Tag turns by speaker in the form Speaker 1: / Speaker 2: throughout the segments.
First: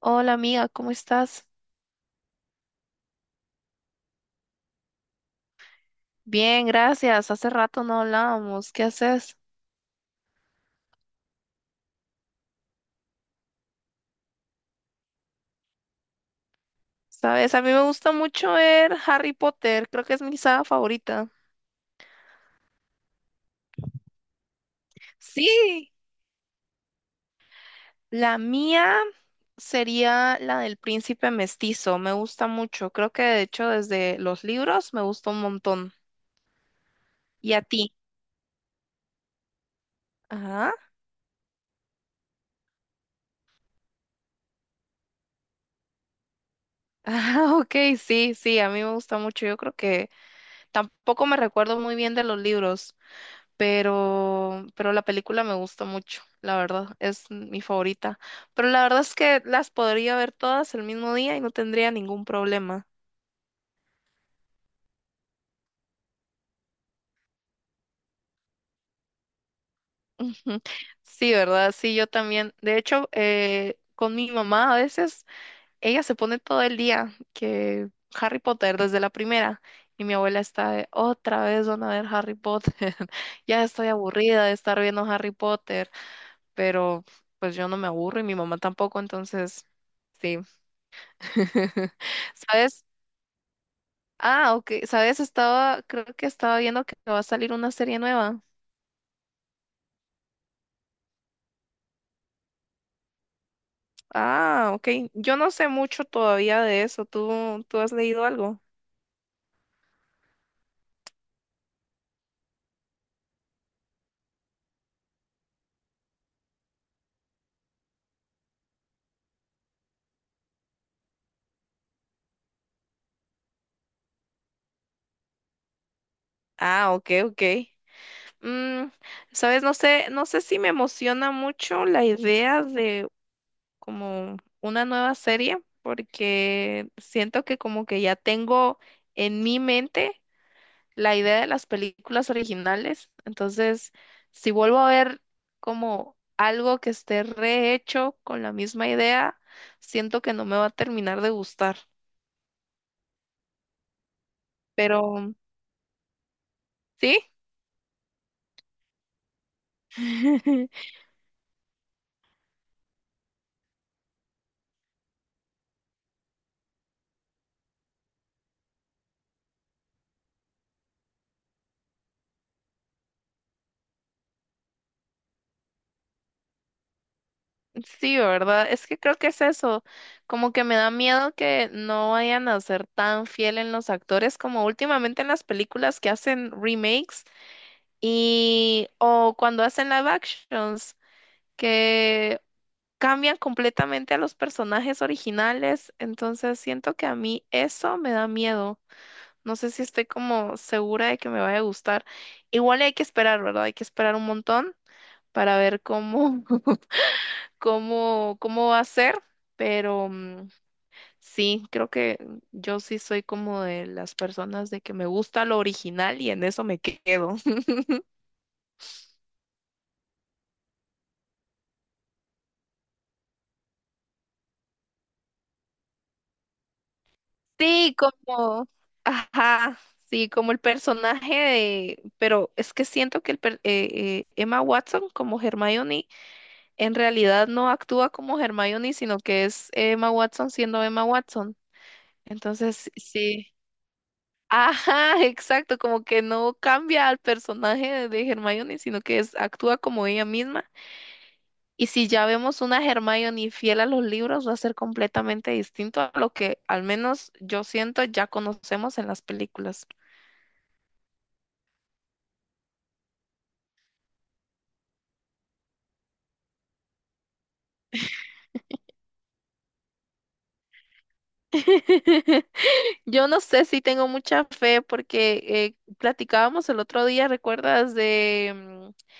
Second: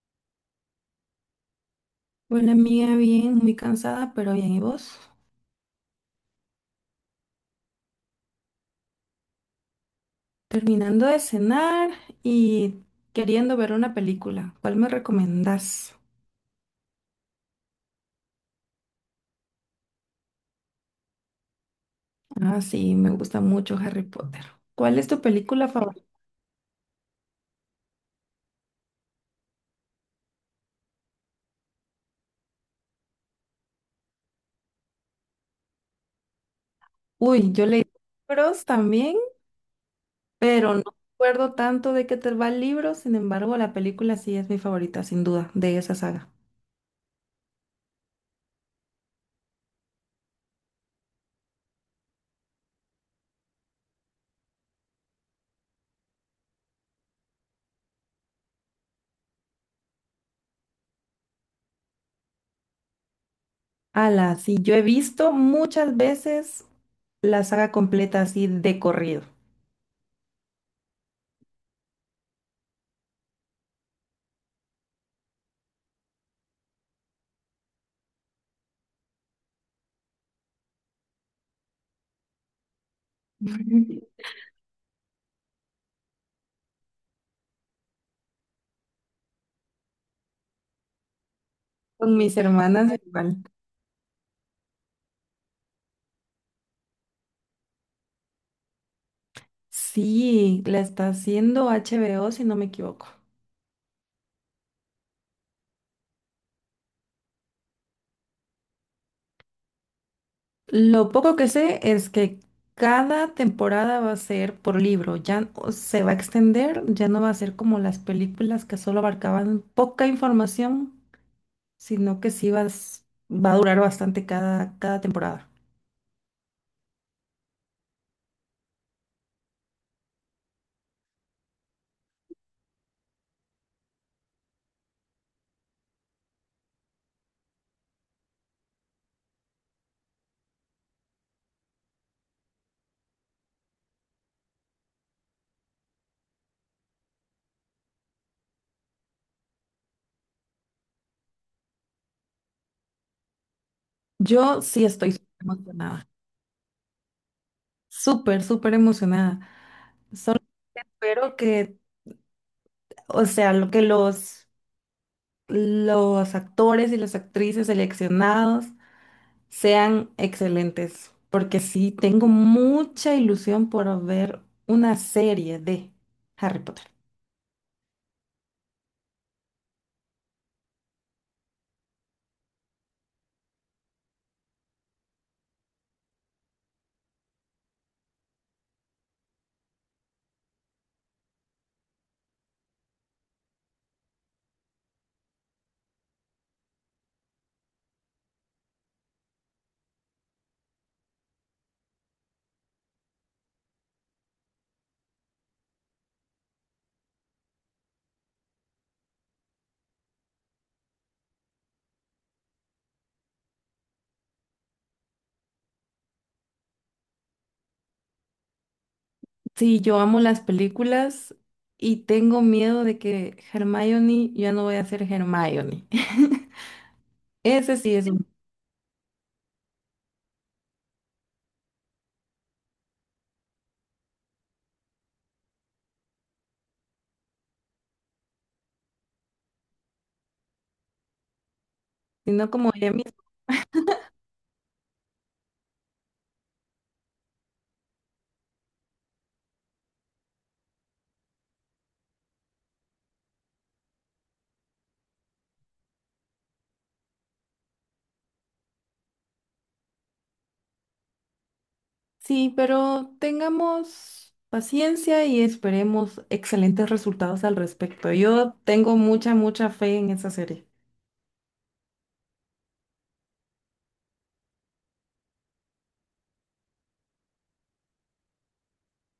Speaker 1: Hola amiga, ¿cómo estás?
Speaker 2: Bueno, amiga, bien, muy cansada, pero bien. ¿Y vos?
Speaker 1: Bien, gracias. Hace rato no hablábamos. ¿Qué haces?
Speaker 2: Terminando de cenar y queriendo ver una película. ¿Cuál me recomendás?
Speaker 1: Sabes, a mí me gusta mucho ver Harry Potter. Creo que es mi saga favorita.
Speaker 2: Ah, sí, me gusta mucho Harry Potter. ¿Cuál es tu película
Speaker 1: Sí,
Speaker 2: favorita?
Speaker 1: la mía sería la del príncipe mestizo. Me gusta mucho. Creo que de hecho desde los libros me gusta un montón.
Speaker 2: Uy,
Speaker 1: ¿Y a
Speaker 2: yo leí
Speaker 1: ti?
Speaker 2: libros también, pero
Speaker 1: Ajá.
Speaker 2: no recuerdo tanto de qué te va el libro. Sin embargo, la película sí es mi favorita, sin duda, de esa saga.
Speaker 1: Ah, ok, sí, sí, a mí me gusta mucho. Yo creo que tampoco me recuerdo muy bien de los libros, pero la película me gusta mucho, la verdad, es mi favorita. Pero la verdad es que las podría ver todas el mismo día y no tendría ningún problema.
Speaker 2: Ala, sí, yo he visto muchas veces la saga completa así de corrido.
Speaker 1: Ujú. Sí, ¿verdad? Sí, yo también. De hecho, con mi mamá a veces, ella se pone todo el día que Harry Potter desde la primera. Y mi abuela está de, otra vez van a ver Harry Potter. Ya estoy aburrida de estar viendo Harry Potter, pero pues yo no me aburro y mi mamá tampoco, entonces sí.
Speaker 2: Con mis
Speaker 1: ¿Sabes?
Speaker 2: hermanas igual.
Speaker 1: Ah, ok. ¿Sabes? Estaba, creo que estaba viendo que va a salir una serie nueva.
Speaker 2: Sí, la está haciendo HBO, si no me equivoco.
Speaker 1: Ah, ok. Yo no sé mucho todavía de eso. ¿Tú has leído algo?
Speaker 2: Lo poco que sé es que cada temporada va a ser por libro, o se va a extender, ya no va a ser como las películas que solo abarcaban poca información, sino que va a durar bastante cada temporada.
Speaker 1: Ah, ok, ok. Mm, ¿sabes? No sé, no sé si me emociona mucho la idea de como una nueva serie, porque siento que como que ya tengo en mi mente la idea de las películas originales. Entonces, si vuelvo a ver como algo que esté rehecho con la misma idea, siento que no me va a terminar de gustar.
Speaker 2: Yo sí estoy
Speaker 1: Pero
Speaker 2: súper emocionada,
Speaker 1: sí,
Speaker 2: súper, súper emocionada. Solo espero que, o sea, lo que los actores y las actrices seleccionados sean excelentes, porque sí tengo mucha ilusión por ver una serie de Harry Potter.
Speaker 1: sí, ¿verdad? Es que creo que es eso. Como que me da miedo que no vayan a ser tan fiel en los actores como últimamente en las películas que hacen remakes y o cuando hacen live actions, que cambian completamente a los personajes originales, entonces siento que a mí eso me da miedo. No sé si estoy como segura de que me vaya a gustar. Igual hay que esperar, ¿verdad? Hay que esperar un montón para ver cómo, cómo, cómo va a ser, pero mm, sí, creo que yo sí soy como de las personas de que me gusta lo original y en eso me quedo.
Speaker 2: Sí, yo amo las películas y tengo miedo de que Hermione ya no voy a ser Hermione. Ese sí
Speaker 1: Sí,
Speaker 2: es un,
Speaker 1: como, ajá, sí, como el personaje de, pero es que siento que el, Emma Watson como Hermione en realidad no actúa como Hermione, sino que es Emma Watson siendo Emma Watson.
Speaker 2: sino como
Speaker 1: Entonces,
Speaker 2: ella misma.
Speaker 1: sí, ajá, exacto, como que no cambia al personaje de, Hermione, sino que es, actúa como ella misma. Y si ya vemos una Hermione fiel a los libros, va a ser completamente distinto a lo que al menos yo siento ya conocemos en las películas.
Speaker 2: Sí, pero tengamos paciencia y esperemos excelentes resultados al respecto. Yo tengo mucha, mucha fe en esa serie.
Speaker 1: Yo no sé si tengo mucha fe porque platicábamos el otro día, ¿recuerdas de, mm,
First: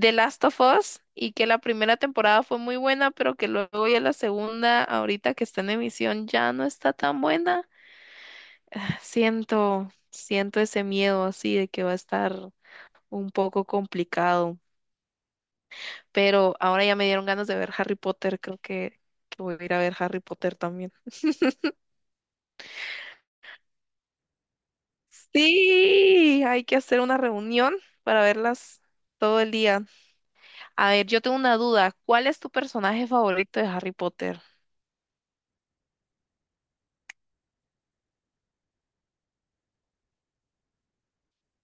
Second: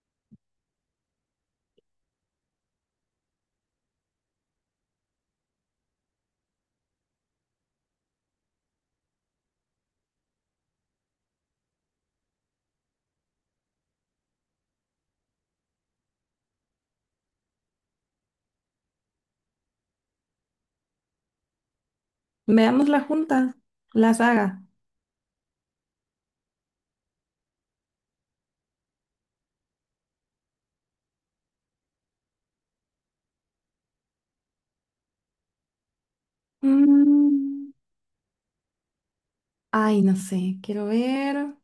Speaker 1: The Last of Us? Y que la primera temporada fue muy buena, pero que luego ya la segunda, ahorita que está en emisión, ya no está tan buena. Siento ese miedo así de que va a estar un poco complicado. Pero ahora ya me dieron ganas de ver Harry Potter, creo que voy a ir a ver Harry Potter también.
Speaker 2: Veamos la junta, la saga.
Speaker 1: Sí, hay que hacer una reunión para verlas todo el día. A ver, yo tengo una duda. ¿Cuál es tu personaje favorito de Harry Potter?
Speaker 2: Mm. Ay, no sé, quiero ver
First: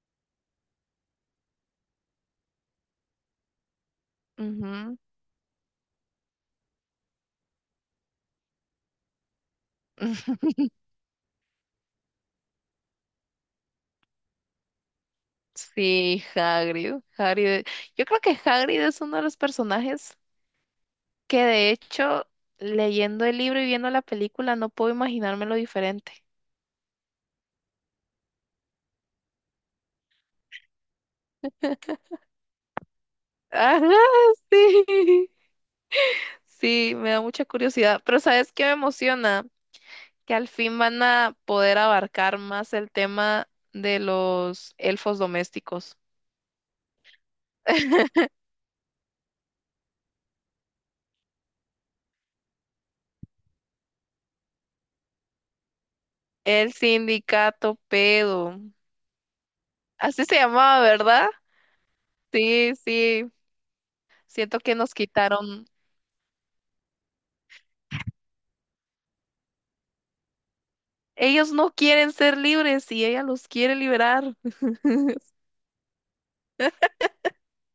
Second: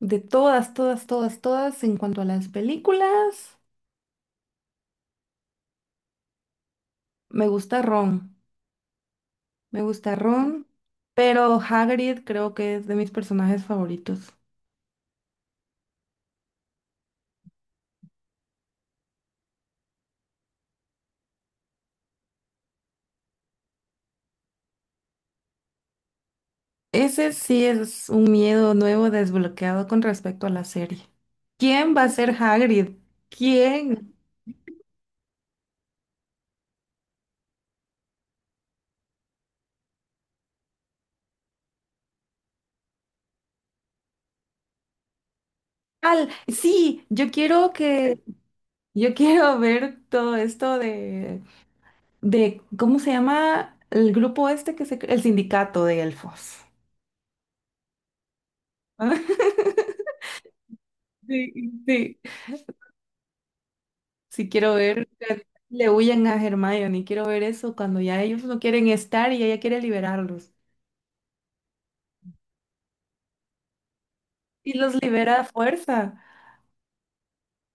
Speaker 2: de todas, todas, todas, todas en cuanto a las películas.
Speaker 1: Ujú.
Speaker 2: Me gusta Ron, me gusta Ron, pero Hagrid creo que es de mis personajes favoritos.
Speaker 1: Sí, Hagrid. Hagrid. Yo creo que Hagrid es uno de los personajes que de hecho, leyendo el libro y viendo la película, no puedo imaginármelo diferente.
Speaker 2: Ese sí es un miedo nuevo desbloqueado con respecto a la serie. ¿Quién va a ser Hagrid?
Speaker 1: Ajá,
Speaker 2: ¿Quién?
Speaker 1: sí. Sí, me da mucha curiosidad. Pero ¿sabes qué me emociona? Que al fin van a poder abarcar más el tema de los elfos domésticos.
Speaker 2: Al, sí, yo quiero que, yo quiero ver todo esto ¿cómo se llama el grupo este que se, el sindicato de elfos?
Speaker 1: El sindicato pedo. Así se llamaba, ¿verdad?
Speaker 2: Sí, sí.
Speaker 1: Sí, sí.
Speaker 2: Sí,
Speaker 1: Siento
Speaker 2: quiero
Speaker 1: que nos
Speaker 2: ver que
Speaker 1: quitaron.
Speaker 2: le huyen a Hermione, quiero ver eso cuando ya ellos no quieren estar y ella quiere liberarlos.
Speaker 1: Ellos no quieren ser libres y ella los quiere liberar.
Speaker 2: Y los libera a fuerza.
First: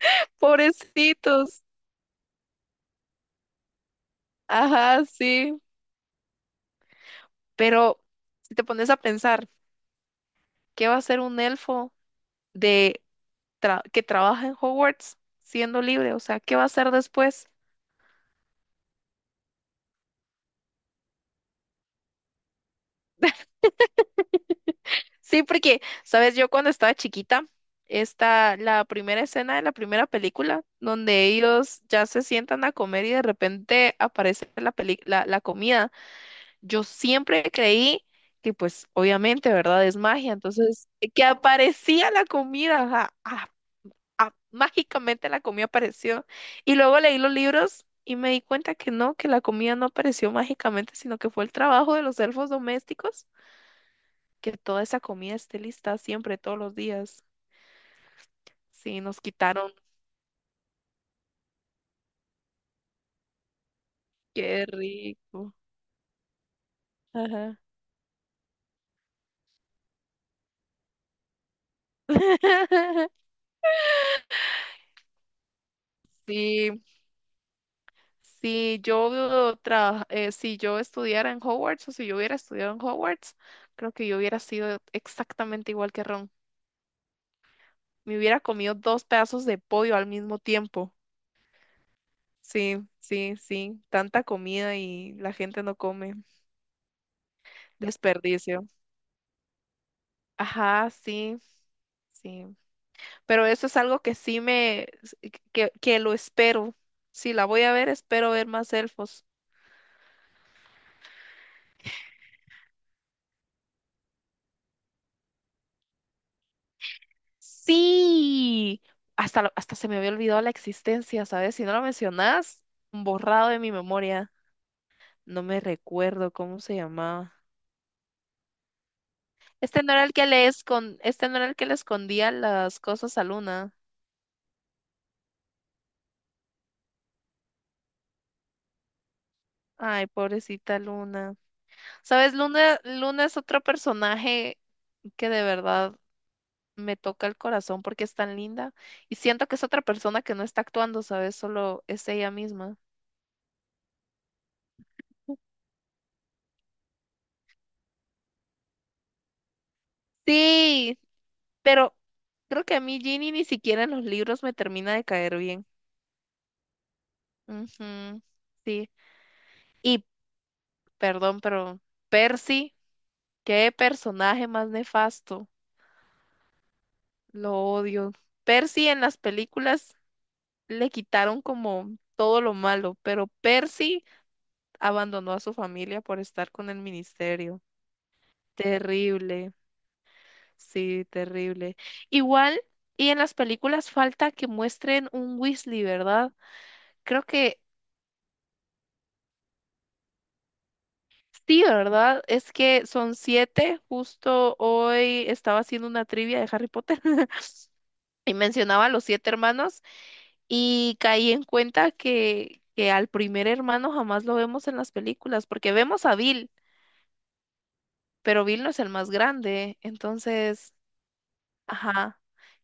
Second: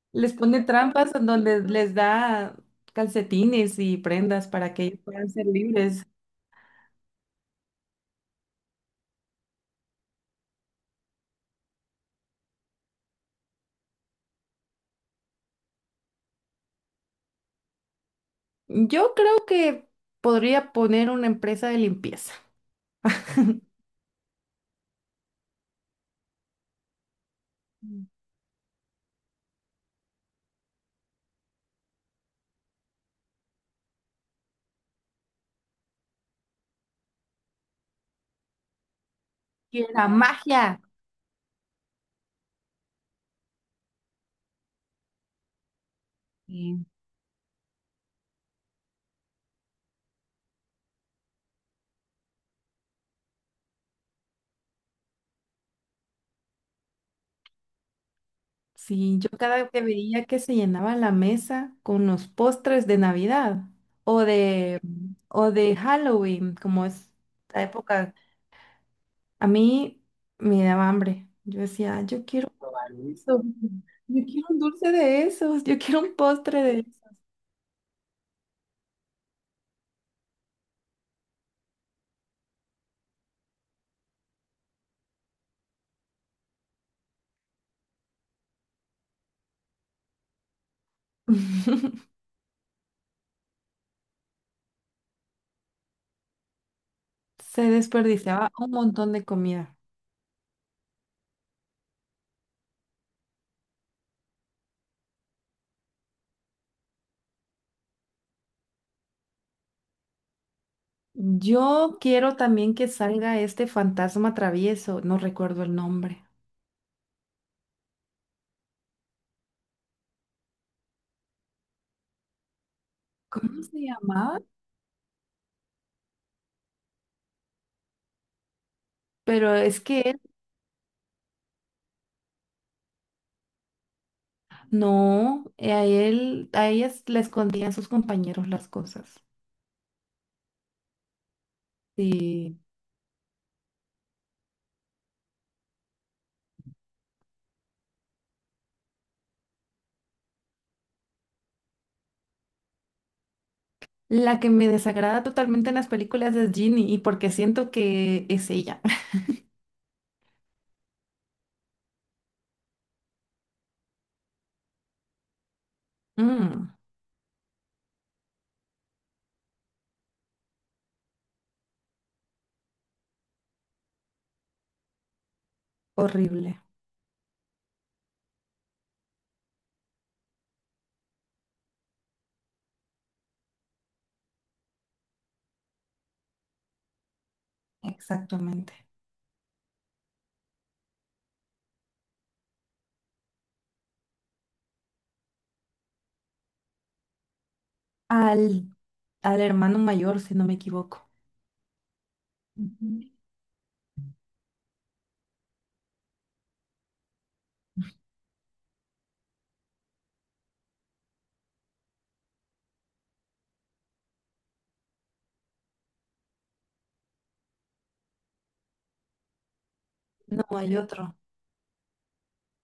Speaker 2: Les pone trampas en donde
Speaker 1: Pobrecitos.
Speaker 2: les da calcetines y prendas para que ellos
Speaker 1: Ajá,
Speaker 2: puedan ser
Speaker 1: sí.
Speaker 2: libres.
Speaker 1: Pero si te pones a pensar, ¿qué va a hacer un elfo de que trabaja en Hogwarts siendo libre? O sea, ¿qué va a hacer después?
Speaker 2: Yo creo que podría poner una empresa de limpieza.
Speaker 1: Sí, porque, sabes, yo cuando estaba chiquita, está la primera escena de la primera película, donde ellos ya se sientan a comer y de repente aparece la la comida. Yo siempre creí que, pues, obviamente, ¿verdad?
Speaker 2: ¡Que
Speaker 1: Es
Speaker 2: la
Speaker 1: magia.
Speaker 2: magia!
Speaker 1: Entonces, que aparecía la comida, ajá, ah, ah, mágicamente la comida apareció. Y luego leí los libros y me di cuenta que no, que la comida no apareció mágicamente, sino que fue el trabajo de los elfos domésticos, que toda esa comida esté lista siempre, todos los días. Sí,
Speaker 2: Sí,
Speaker 1: nos
Speaker 2: yo cada vez
Speaker 1: quitaron.
Speaker 2: que veía que se llenaba la mesa con los postres de Navidad o
Speaker 1: Qué
Speaker 2: de, o
Speaker 1: rico.
Speaker 2: de Halloween, como es
Speaker 1: Ajá.
Speaker 2: la época, a mí me daba hambre. Yo decía, "Ah, yo quiero probar eso, yo quiero un dulce de esos, yo quiero un postre de
Speaker 1: Sí,
Speaker 2: esos".
Speaker 1: si yo si yo estudiara en Hogwarts o si yo hubiera estudiado en Hogwarts, creo que yo hubiera sido exactamente igual que Ron. Me hubiera comido dos pedazos de pollo al mismo tiempo. Sí, sí, sí. Tanta comida y la gente no come.
Speaker 2: Se desperdiciaba
Speaker 1: Desperdicio.
Speaker 2: un montón de comida.
Speaker 1: Ajá, sí, sí. Pero eso es algo que sí que lo espero. Si la voy a ver, espero ver más elfos.
Speaker 2: Yo quiero también que salga este fantasma travieso, no recuerdo el nombre.
Speaker 1: Sí, hasta se me había olvidado la existencia, ¿sabes? Si no lo mencionas, borrado de
Speaker 2: ¿Cómo
Speaker 1: mi
Speaker 2: se
Speaker 1: memoria.
Speaker 2: llamaba?
Speaker 1: No me recuerdo cómo se llamaba.
Speaker 2: Pero es
Speaker 1: Este no era el
Speaker 2: que
Speaker 1: que le escon- este no era el que le escondía las cosas a Luna.
Speaker 2: no, a él, a ellas le escondían sus compañeros las cosas.
Speaker 1: Ay, pobrecita Luna. ¿Sabes?
Speaker 2: Sí.
Speaker 1: Luna es otro personaje que de verdad me toca el corazón porque es tan linda y siento que es otra persona que no está actuando, ¿sabes? Solo es ella misma.
Speaker 2: La que me desagrada totalmente en las películas es Ginny, y porque siento que es ella.
Speaker 1: Sí, pero creo que a mí Ginny ni siquiera en los libros me termina de caer bien.
Speaker 2: Mm,
Speaker 1: Ujú, sí. Y, perdón, pero Percy, qué personaje más nefasto.
Speaker 2: horrible.
Speaker 1: Lo odio. Percy en las películas le quitaron como todo lo malo, pero Percy abandonó a su familia por estar con el ministerio.
Speaker 2: Exactamente.
Speaker 1: Terrible. Sí, terrible. Igual, y en las películas falta que muestren un Weasley, ¿verdad? Creo que
Speaker 2: Al, al hermano mayor, si no me equivoco.
Speaker 1: sí, ¿verdad? Es que
Speaker 2: Ujú.
Speaker 1: son siete. Justo hoy estaba haciendo una trivia de Harry Potter y mencionaba a los siete hermanos y caí en cuenta que al primer hermano jamás lo vemos en las películas, porque vemos a Bill, pero Bill no es el más grande.
Speaker 2: No
Speaker 1: Entonces,
Speaker 2: hay otro,
Speaker 1: ajá,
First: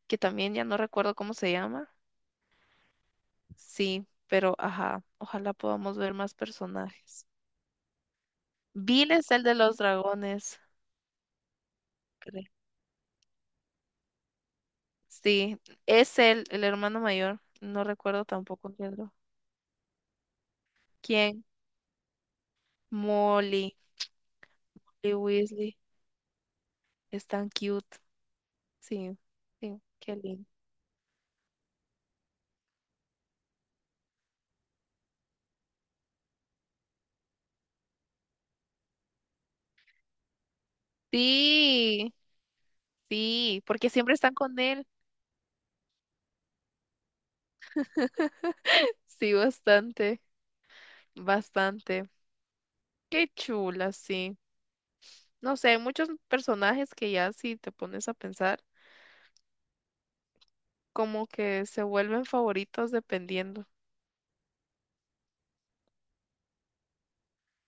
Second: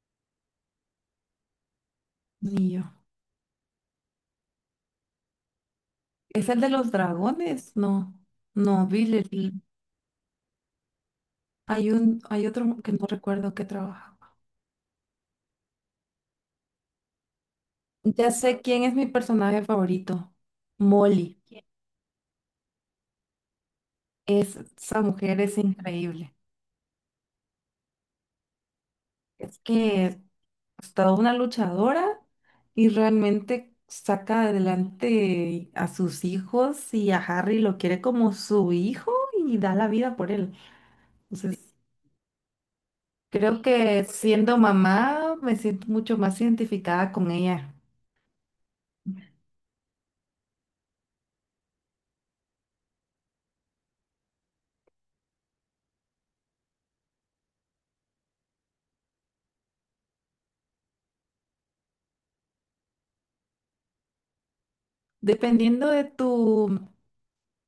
Speaker 1: que también ya no recuerdo cómo se llama.
Speaker 2: ni yo.
Speaker 1: Sí, pero ajá, ojalá podamos ver más
Speaker 2: ¿Es el de los
Speaker 1: personajes.
Speaker 2: dragones? No, no,
Speaker 1: Bill es el
Speaker 2: Billy.
Speaker 1: de los dragones,
Speaker 2: Hay un,
Speaker 1: creo.
Speaker 2: hay otro que no recuerdo que trabajaba.
Speaker 1: Sí, es el hermano mayor. No recuerdo
Speaker 2: Ya sé
Speaker 1: tampoco
Speaker 2: quién
Speaker 1: el
Speaker 2: es mi
Speaker 1: otro.
Speaker 2: personaje favorito. Molly.
Speaker 1: ¿Quién? Molly
Speaker 2: Es, esa
Speaker 1: y
Speaker 2: mujer es
Speaker 1: Weasley.
Speaker 2: increíble.
Speaker 1: Es tan cute. Sí,
Speaker 2: Es
Speaker 1: sí,
Speaker 2: que
Speaker 1: qué
Speaker 2: es,
Speaker 1: lindo.
Speaker 2: pues, toda una luchadora y realmente saca adelante a sus hijos y a Harry lo quiere como su hijo y da la vida por él. Entonces,
Speaker 1: Sí,
Speaker 2: creo
Speaker 1: sí, porque
Speaker 2: que
Speaker 1: siempre están
Speaker 2: siendo
Speaker 1: con él.
Speaker 2: mamá me siento mucho más identificada con ella.
Speaker 1: Sí, bastante, bastante. Qué chula, sí. No sé, hay muchos personajes que ya si te pones a pensar, como que se vuelven favoritos dependiendo.
Speaker 2: Dependiendo de tu,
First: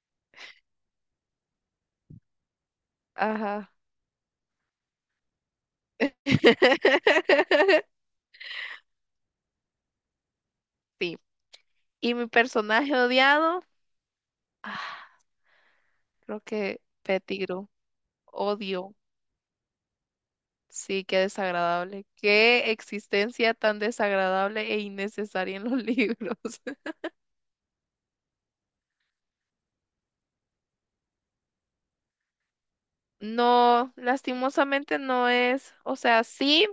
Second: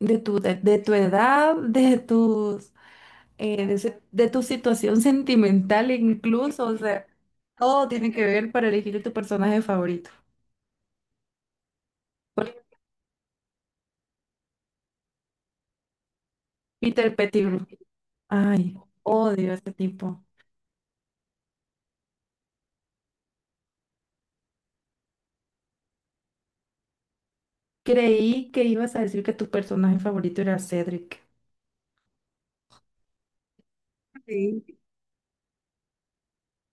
Speaker 2: de tu, de, de tu edad, de tus
Speaker 1: Ajá.
Speaker 2: de, ese- de tu situación sentimental incluso, o sea, todo tiene que ver para elegir tu personaje favorito.
Speaker 1: Sí. Y mi
Speaker 2: Por ejemplo,
Speaker 1: personaje odiado, ah, creo que
Speaker 2: Peter Pettigrew.
Speaker 1: Pettigrew.
Speaker 2: Ay,
Speaker 1: Odio.
Speaker 2: odio a ese tipo.
Speaker 1: Sí, qué desagradable. Qué existencia tan desagradable e innecesaria en los libros.
Speaker 2: Creí que ibas a decir que tu personaje favorito era Cedric.
Speaker 1: No,
Speaker 2: Sí.
Speaker 1: lastimosamente no es. O sea, sí,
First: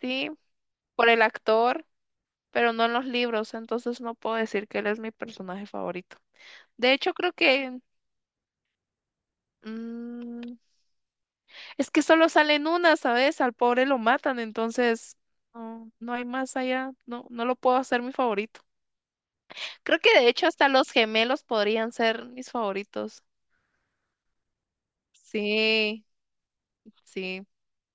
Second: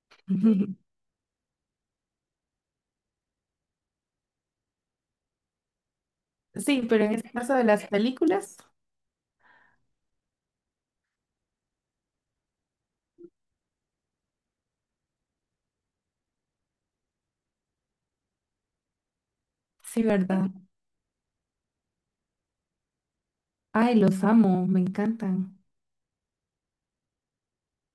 Speaker 1: sí, por el actor, pero no en los libros. Entonces no puedo decir que él es mi personaje favorito.
Speaker 2: Sí,
Speaker 1: De
Speaker 2: pero en
Speaker 1: hecho,
Speaker 2: este
Speaker 1: creo
Speaker 2: caso de
Speaker 1: que
Speaker 2: las películas,
Speaker 1: mm, es que solo salen una, ¿sabes? Al pobre lo matan, entonces no, no hay más allá. No, no lo puedo hacer mi favorito. Creo
Speaker 2: sí,
Speaker 1: que de hecho
Speaker 2: ¿verdad?
Speaker 1: hasta los gemelos podrían ser mis favoritos.
Speaker 2: Ay, los amo, me encantan.
Speaker 1: Sí, sí.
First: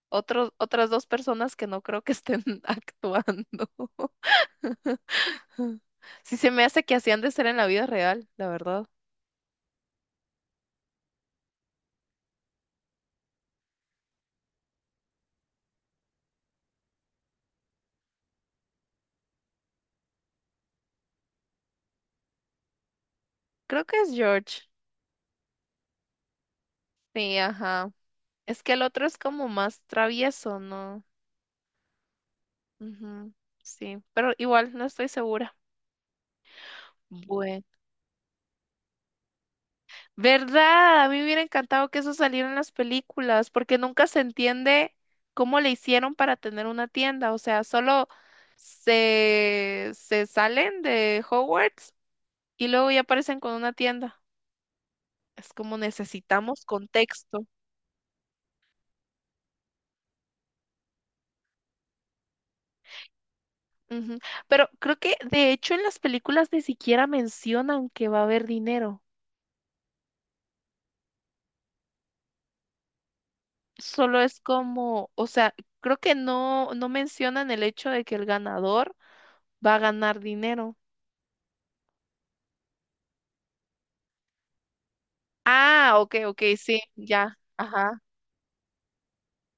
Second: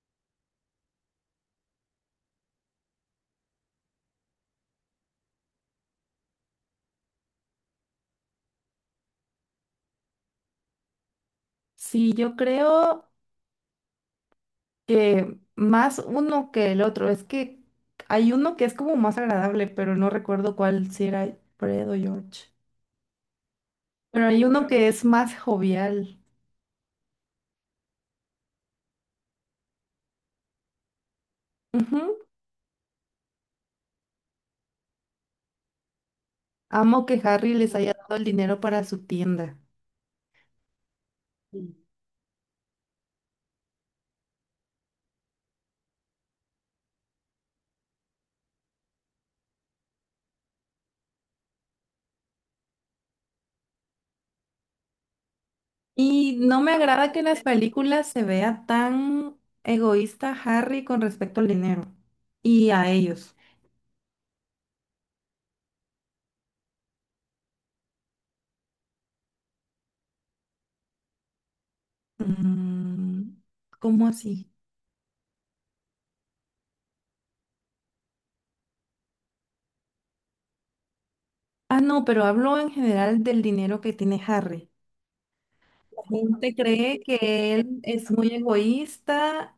Speaker 1: Otros, otras dos personas que no creo que estén actuando. Sí, se me hace que hacían de ser en la vida real, la verdad.
Speaker 2: Sí, yo creo que más uno que el otro. Es que hay uno que es como más agradable, pero no recuerdo cuál, si era Fred o George.
Speaker 1: Creo que es
Speaker 2: Pero hay
Speaker 1: George.
Speaker 2: uno que es más jovial.
Speaker 1: Sí, ajá. Es que el otro es como más travieso, ¿no?
Speaker 2: Ujú.
Speaker 1: Ujú, sí, pero igual no estoy segura.
Speaker 2: Amo que Harry
Speaker 1: Bueno.
Speaker 2: les haya dado el dinero para su tienda.
Speaker 1: ¿Verdad? A mí me hubiera encantado que eso saliera en las películas, porque nunca se entiende cómo le hicieron para tener una tienda. O sea, solo se salen de Hogwarts y luego ya aparecen con una tienda. Es como
Speaker 2: Y no
Speaker 1: necesitamos
Speaker 2: me agrada que en las
Speaker 1: contexto.
Speaker 2: películas se vea tan egoísta Harry con respecto al dinero y a ellos.
Speaker 1: Ujú. Pero creo que de hecho en las películas ni siquiera mencionan que va a haber dinero.
Speaker 2: Mm, ¿cómo
Speaker 1: Solo es
Speaker 2: así?
Speaker 1: como, o sea, creo que no, no mencionan el hecho de que el ganador va a ganar dinero.
Speaker 2: Ah, no, pero hablo en general del dinero que tiene Harry.
Speaker 1: Ah,
Speaker 2: La
Speaker 1: ok, ok,
Speaker 2: gente
Speaker 1: sí,
Speaker 2: cree
Speaker 1: ya.
Speaker 2: que él
Speaker 1: Ajá.
Speaker 2: es muy egoísta,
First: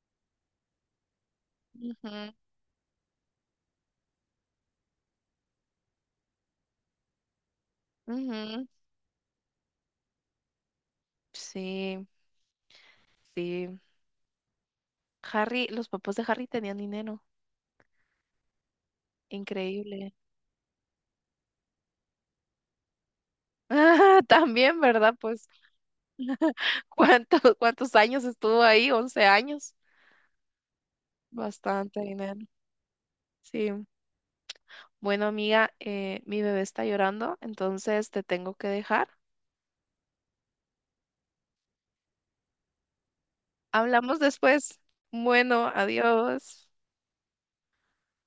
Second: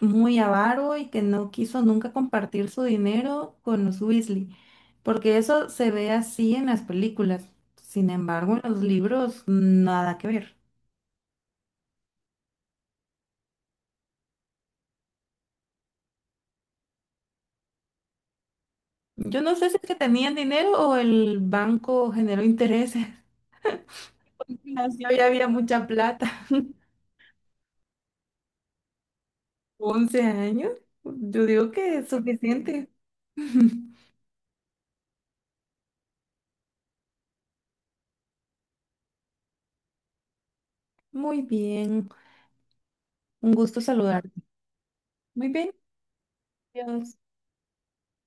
Speaker 2: muy avaro y que no quiso nunca
Speaker 1: Ujú,
Speaker 2: compartir su dinero con los Weasley, porque eso se ve así en las películas. Sin embargo,
Speaker 1: ujú.
Speaker 2: en los libros nada que ver.
Speaker 1: Sí, sí. Harry, los papás de Harry tenían dinero.
Speaker 2: Yo no sé si es que
Speaker 1: Increíble.
Speaker 2: tenían dinero o el banco generó intereses.
Speaker 1: también,
Speaker 2: Así
Speaker 1: ¿verdad?
Speaker 2: ya había
Speaker 1: Pues,
Speaker 2: mucha plata.
Speaker 1: ¿cuántos, cuántos años estuvo ahí? 11 años.
Speaker 2: 11 años, yo digo que
Speaker 1: Bastante
Speaker 2: es
Speaker 1: dinero.
Speaker 2: suficiente.
Speaker 1: Sí. Bueno, amiga, mi bebé está llorando, entonces te tengo que dejar.
Speaker 2: Muy bien, un gusto
Speaker 1: Hablamos
Speaker 2: saludarte.
Speaker 1: después.
Speaker 2: Muy
Speaker 1: Bueno,
Speaker 2: bien,
Speaker 1: adiós.
Speaker 2: adiós.